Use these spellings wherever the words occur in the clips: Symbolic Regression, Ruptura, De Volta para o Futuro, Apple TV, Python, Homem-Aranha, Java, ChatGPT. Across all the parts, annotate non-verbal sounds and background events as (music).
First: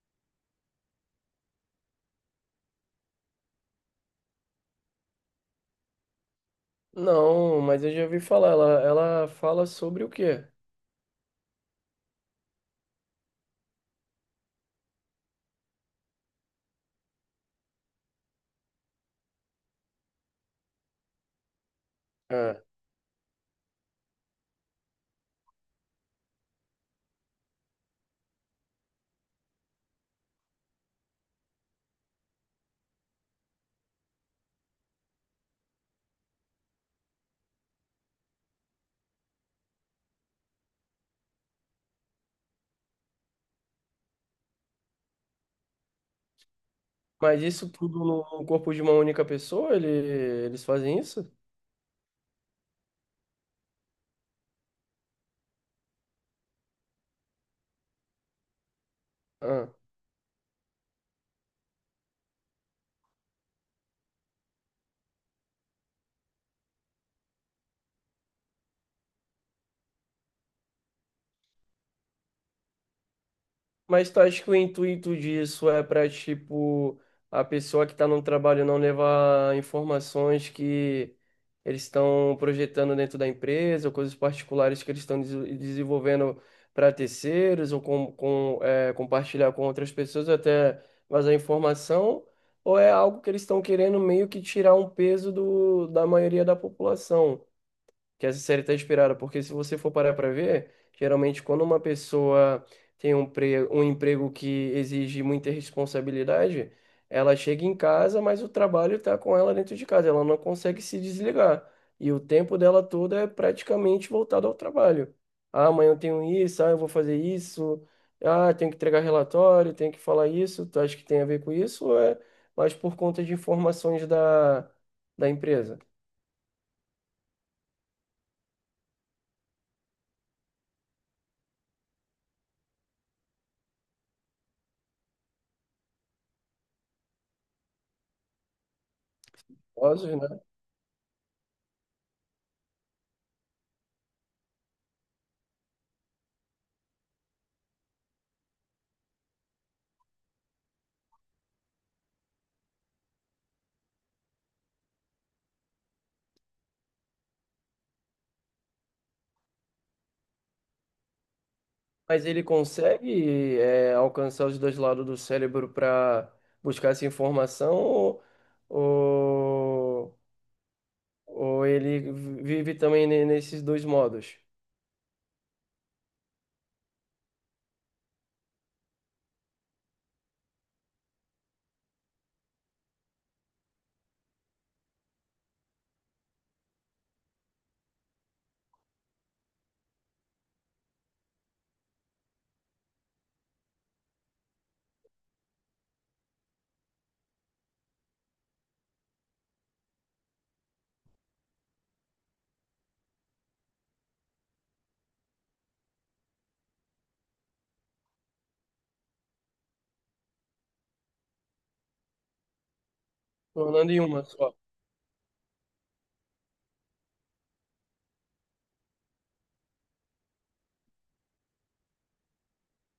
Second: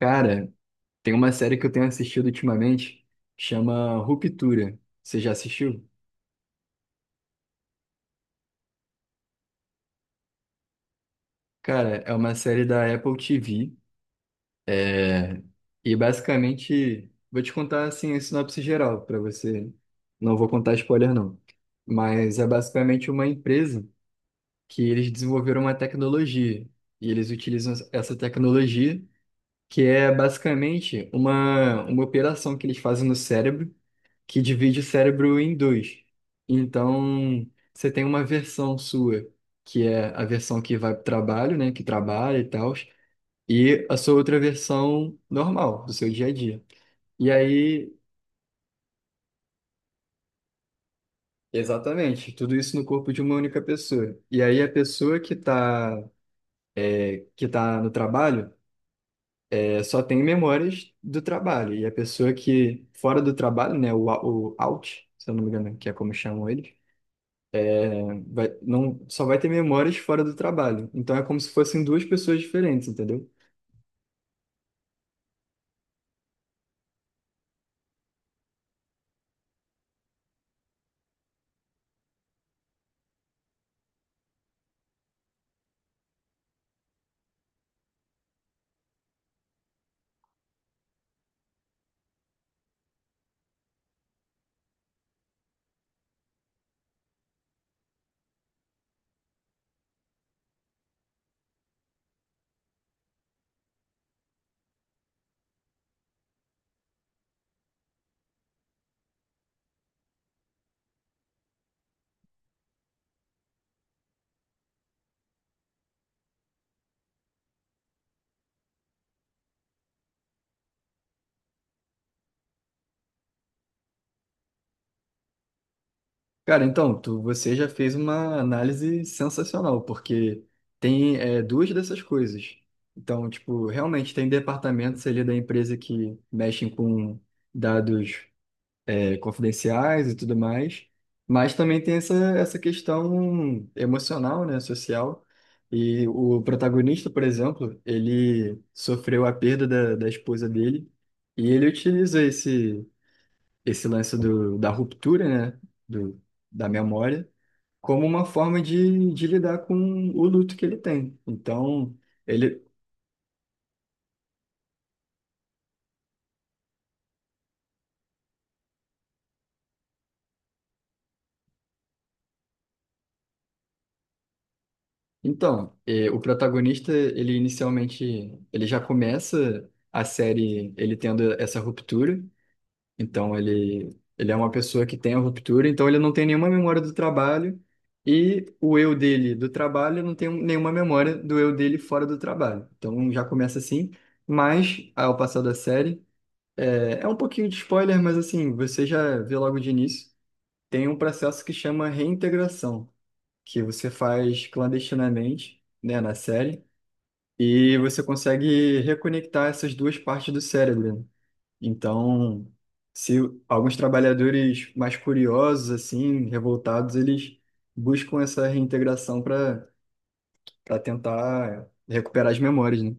Cara, tem uma série que eu tenho assistido ultimamente, chama Ruptura. Você já assistiu? Não, mas eu já ouvi falar. Ela fala sobre o quê? Cara, é uma série da Apple TV. é, E basicamente, vou te contar assim a sinopse geral para você. Não vou contar spoiler não. Mas é Ah, basicamente uma empresa que eles desenvolveram uma tecnologia e eles utilizam essa tecnologia que é basicamente uma operação que eles fazem no cérebro que divide o cérebro em dois. Então, você tem uma versão sua, que é a versão que vai para o trabalho, né, que trabalha e tal, e a sua outra versão normal, do seu dia a dia. E mas isso aí, tudo no corpo de uma única pessoa? Eles fazem isso? exatamente, tudo isso no corpo de uma única pessoa. E aí, a pessoa que está que tá no trabalho Ah. Só tem memórias do trabalho, e a pessoa que, fora do trabalho, né, se eu não me engano, que é como chamam eles. Vai, não, só vai ter memórias fora do trabalho. Então é como se fossem duas pessoas diferentes, entendeu? Mas tu acha que o intuito disso é para, tipo, a pessoa que está no trabalho não levar informações que eles estão projetando dentro da empresa, ou coisas particulares que eles estão desenvolvendo para terceiros, ou compartilhar com outras pessoas, até vazar informação, ou é algo que eles estão querendo meio que tirar um peso do, da maioria da população? Que essa série está inspirada, porque se você for parar para ver, geralmente quando uma pessoa tem um emprego que exige muita responsabilidade, ela chega em casa, mas o trabalho está com ela dentro de casa, ela não consegue se desligar. E o tempo dela todo é praticamente voltado ao trabalho. Ah, amanhã eu tenho isso, ah, eu vou fazer isso, ah, tenho que entregar relatório, tenho que falar isso, tu acha que tem a ver com isso? Ou é mais por conta de informações da empresa? Cara, então, você já fez uma análise sensacional, porque tem duas dessas coisas. Então, tipo, realmente tem departamentos ali da empresa que mexem com dados confidenciais e tudo Né? mais, mas também tem essa questão emocional, né, social. E o protagonista, por exemplo, ele sofreu a perda da esposa dele e ele utiliza esse lance da ruptura, né, do, da memória, como uma forma de lidar com o luto que ele tem. Então, Mas ele ele consegue alcançar os dois lados do cérebro para buscar essa informação ou, ou ele vive também nesses dois modos, Então, o protagonista, ele inicialmente, ele já começa a série ele tendo essa ruptura. Então, ele é uma pessoa que tem a ruptura, então ele não tem nenhuma memória do trabalho e o eu dele do trabalho não tem nenhuma memória do eu dele fora do trabalho. Então, já começa assim, mas ao passar da série, é um pouquinho de spoiler, mas assim, você já vê logo de início, tem um processo que chama reintegração que você faz clandestinamente, né, na série, e você consegue reconectar essas duas partes do cérebro, né? Então, se alguns tornando em uma só? trabalhadores mais curiosos, assim, revoltados, eles buscam essa reintegração para tentar recuperar as memórias, né?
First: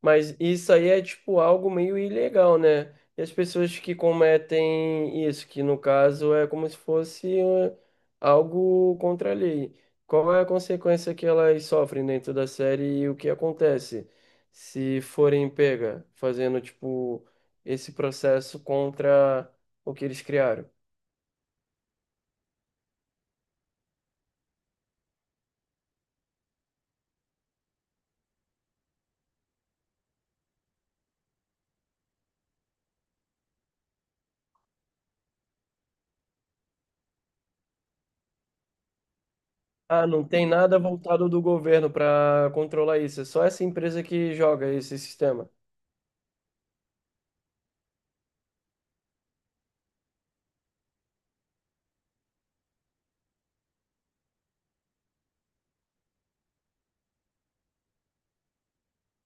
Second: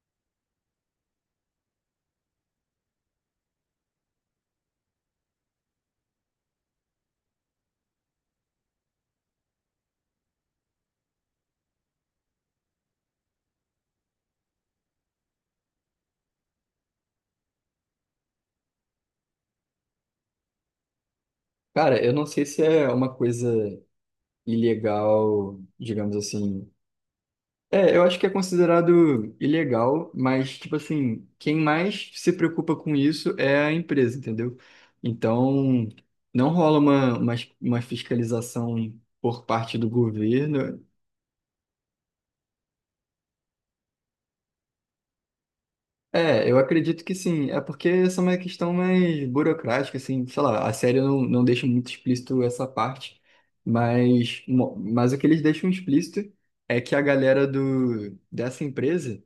Mas isso aí é tipo algo meio ilegal, né? E as pessoas que cometem isso, que no caso é como se fosse algo contra a lei. Qual é a consequência que elas sofrem dentro da série e o que acontece se forem pega fazendo tipo esse processo contra o que eles criaram? Cara, eu não sei se é uma coisa ilegal, digamos assim. É, eu acho que é considerado ilegal, mas, tipo assim, quem mais se preocupa com isso é a empresa, entendeu? Então, não rola uma fiscalização por parte do Ah, não tem nada governo. voltado do governo para controlar isso, é só essa empresa que joga esse sistema. É, eu acredito que sim. É porque essa é uma questão mais burocrática, assim, sei lá, a série não deixa muito explícito essa parte, mas, mas o que eles deixam explícito é que a galera dessa empresa.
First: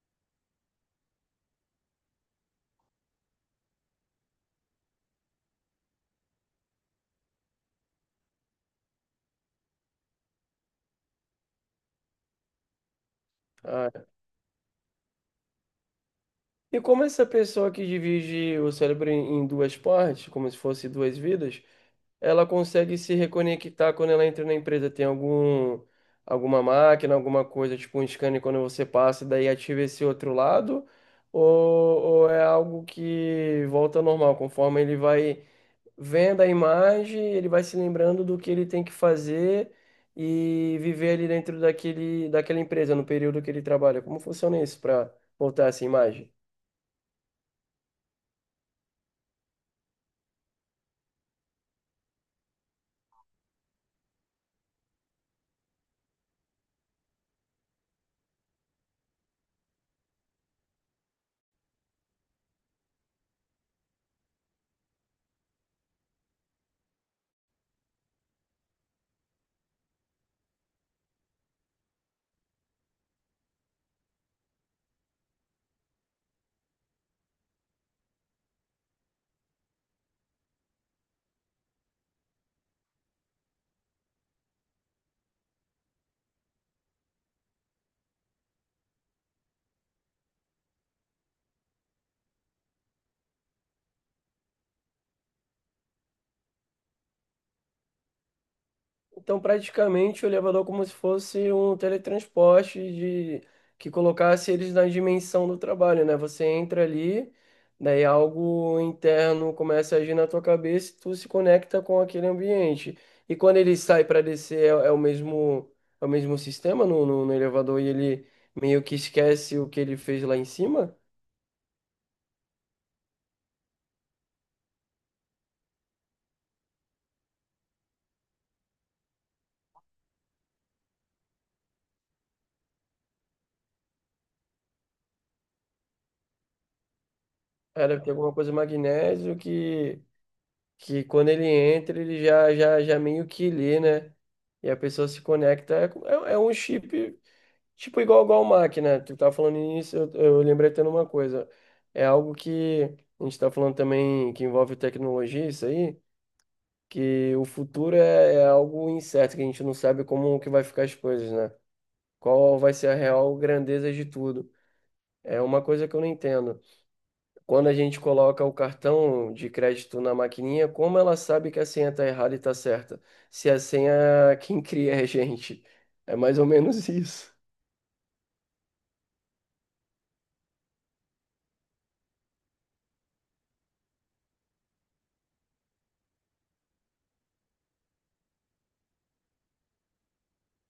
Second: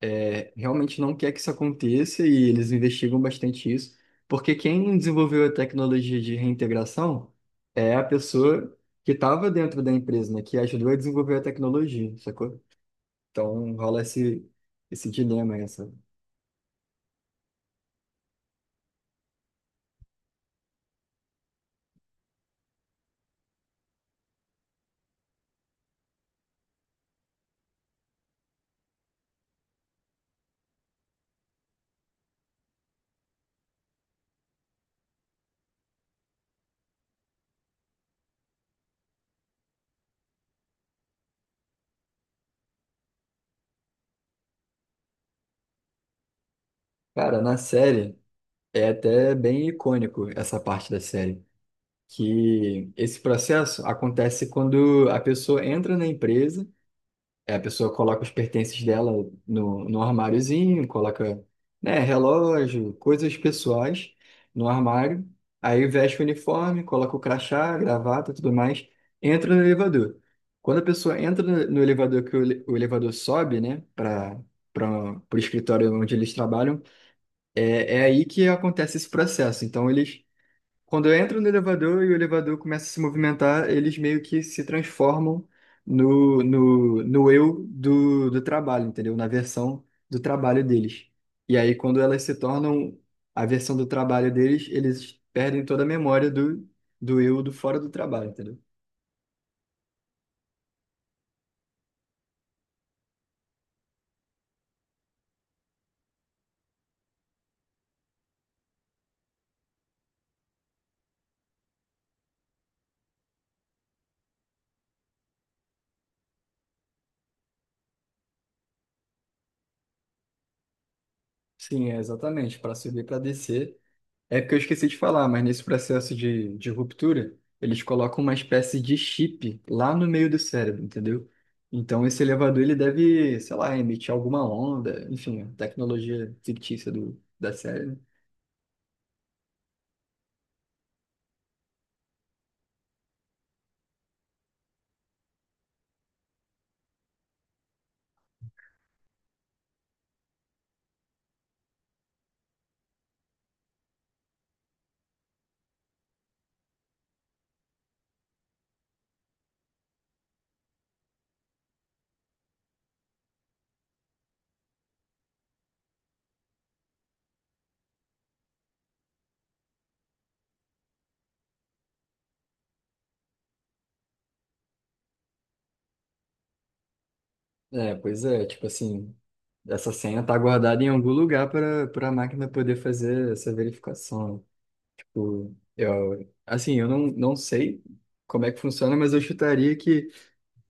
É, realmente não quer que isso aconteça e eles investigam bastante isso, porque quem desenvolveu a tecnologia de reintegração é a pessoa que estava dentro da empresa, né, que ajudou a desenvolver a tecnologia, sacou? Então Ah, rola esse dilema, essa. e como essa pessoa que divide o cérebro em duas partes, como se fosse duas vidas, ela consegue se reconectar quando ela entra na empresa? Tem algum, alguma máquina, alguma coisa, tipo um scanner quando você passa, daí ativa esse outro lado? Ou, ou é algo que volta ao normal, conforme ele vai vendo a imagem, ele vai se lembrando do que ele tem que fazer e viver ali dentro daquele, daquela empresa, no período que ele trabalha? Como funciona isso para voltar essa imagem? Cara, na série é até bem icônico essa parte da série, que esse processo acontece quando a pessoa entra na empresa. É, a pessoa coloca os pertences dela no armáriozinho, coloca, né, relógio, coisas pessoais no armário, aí veste o uniforme, coloca o crachá, gravata, tudo mais, entra no elevador. Quando a pessoa entra no elevador, que o elevador sobe, né, para o escritório onde eles trabalham, é aí que acontece esse processo. Então, eles quando eu entro no elevador e o elevador começa a se movimentar, eles meio que se transformam no eu do trabalho, entendeu? Na versão do trabalho deles. E aí, quando elas se tornam a versão do trabalho deles, eles perdem toda a memória do eu do fora do trabalho, entendeu? Então, praticamente, o elevador é como se fosse um teletransporte de que colocasse eles na dimensão do trabalho, né? Você entra ali, daí algo interno começa a agir na tua cabeça e tu se conecta com aquele ambiente. E quando ele sai para descer, é o mesmo sistema no elevador e ele meio que esquece o que ele fez lá em cima? Sim, é exatamente. Para subir, para descer. É porque eu esqueci de falar, mas nesse processo de ruptura, eles colocam uma espécie de chip lá no meio do cérebro, entendeu? Então esse elevador ele deve, sei lá, emitir alguma onda, enfim, a tecnologia fictícia da série, né? Era ter alguma coisa magnésio que quando ele entra, ele já meio que lê, né? E a pessoa se conecta. É é um chip, tipo, igual máquina. Tu tá falando nisso, eu lembrei até de uma coisa. É algo que a gente tá falando também que envolve tecnologia, isso aí, que o futuro é algo incerto, que a gente não sabe como que vai ficar as coisas, né? Qual vai ser a real grandeza de tudo. É uma coisa que eu não entendo. Quando a gente coloca o cartão de crédito na maquininha, como ela sabe que a senha está errada e está certa? Se a senha é quem cria é a gente. É mais ou menos (laughs) isso. É, pois é, tipo assim, essa senha tá guardada em algum lugar para a máquina poder fazer essa verificação. Tipo, eu, assim, eu não, não sei como é que funciona, mas eu chutaria que...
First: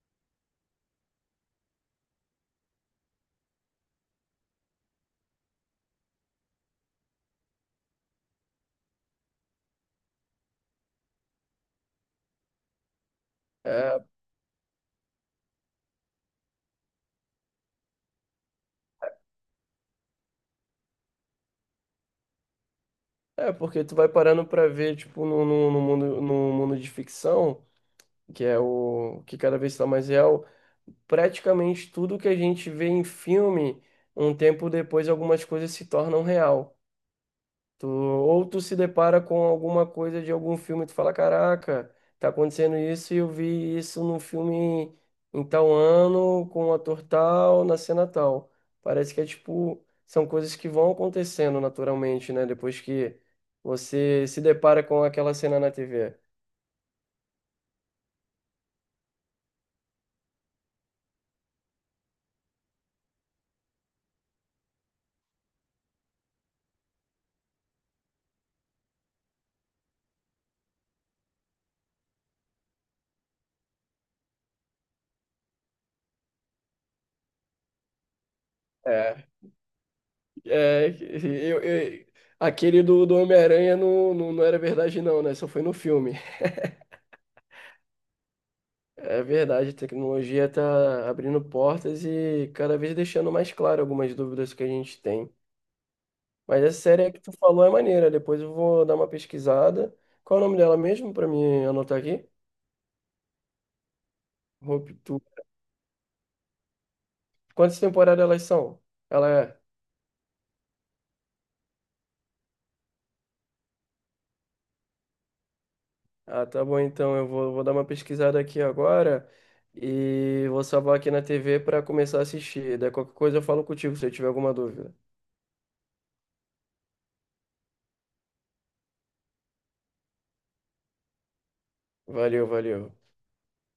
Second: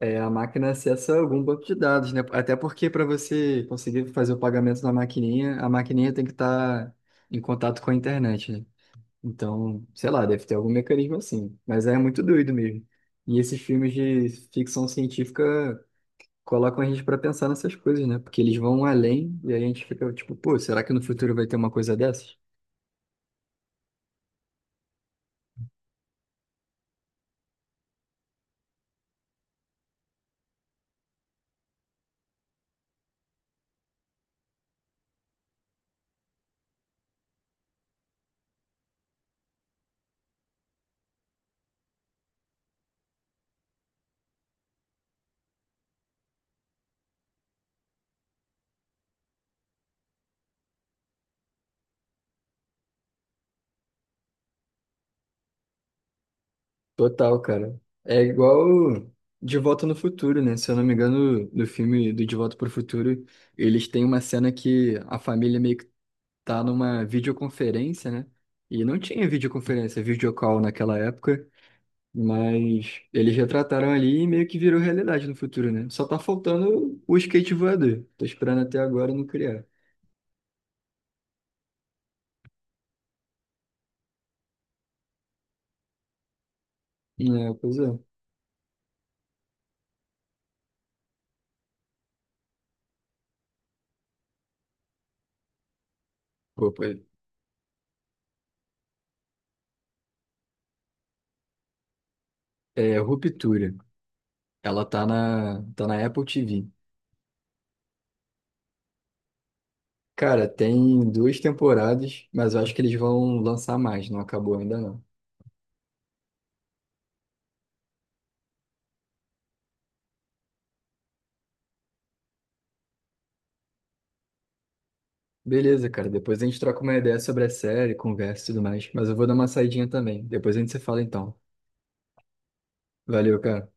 É, a máquina acessa algum banco de dados, né? Até porque para você conseguir fazer o pagamento na maquininha, a maquininha tem que estar em contato com a internet, né? Então, sei lá, deve ter algum mecanismo assim. Mas é muito doido mesmo. E esses filmes É, de ficção científica colocam a gente para pensar nessas coisas, né? Porque eles vão além e aí a gente fica tipo, pô, será que no futuro vai ter uma coisa dessas? é porque tu vai parando para ver, tipo, no mundo, no mundo de ficção, que é o que cada vez está mais real, praticamente tudo que a gente vê em filme, um tempo depois algumas coisas se tornam real. Tu, ou tu se depara com alguma coisa de algum filme e tu fala, caraca, tá acontecendo isso e eu vi isso num filme em tal ano, com o ator tal, na cena tal. Parece que é tipo, são coisas que vão acontecendo naturalmente, né? Depois que você se depara com aquela cena na TV. Total, cara. É igual De Volta no Futuro, né? Se eu não me engano, no filme do De Volta para o Futuro, eles têm uma cena que a família meio que tá numa videoconferência, né? E não tinha videoconferência, videocall naquela época, mas eles retrataram ali e meio que virou realidade no futuro, né? Só tá faltando o skate voador. Tô esperando até agora não É, criar. é, eu, eu- aquele do Homem-Aranha não era verdade não, né? Só foi no filme. É, pois é. É verdade, a tecnologia está abrindo portas e cada vez deixando mais claro algumas dúvidas que a gente tem. Mas Pô, essa pô, série que tu falou é maneira, depois eu vou dar uma pesquisada. Qual é o nome dela mesmo para me anotar aqui? é Ruptura. Ela tá Ruptura. na, tá na Apple TV. Quantas temporadas elas são? Ela é. Cara, tem duas temporadas, mas eu acho que eles vão lançar mais, não acabou ainda não. Ah, tá bom, então eu vou dar uma pesquisada aqui agora e vou salvar aqui na TV para começar a assistir. Daí qualquer coisa eu falo contigo se eu tiver alguma dúvida. Beleza, cara, depois a gente troca uma ideia sobre a série, conversa e tudo mais, mas eu vou dar uma saidinha também. Depois a gente se fala então. Valeu, valeu. Valeu, cara.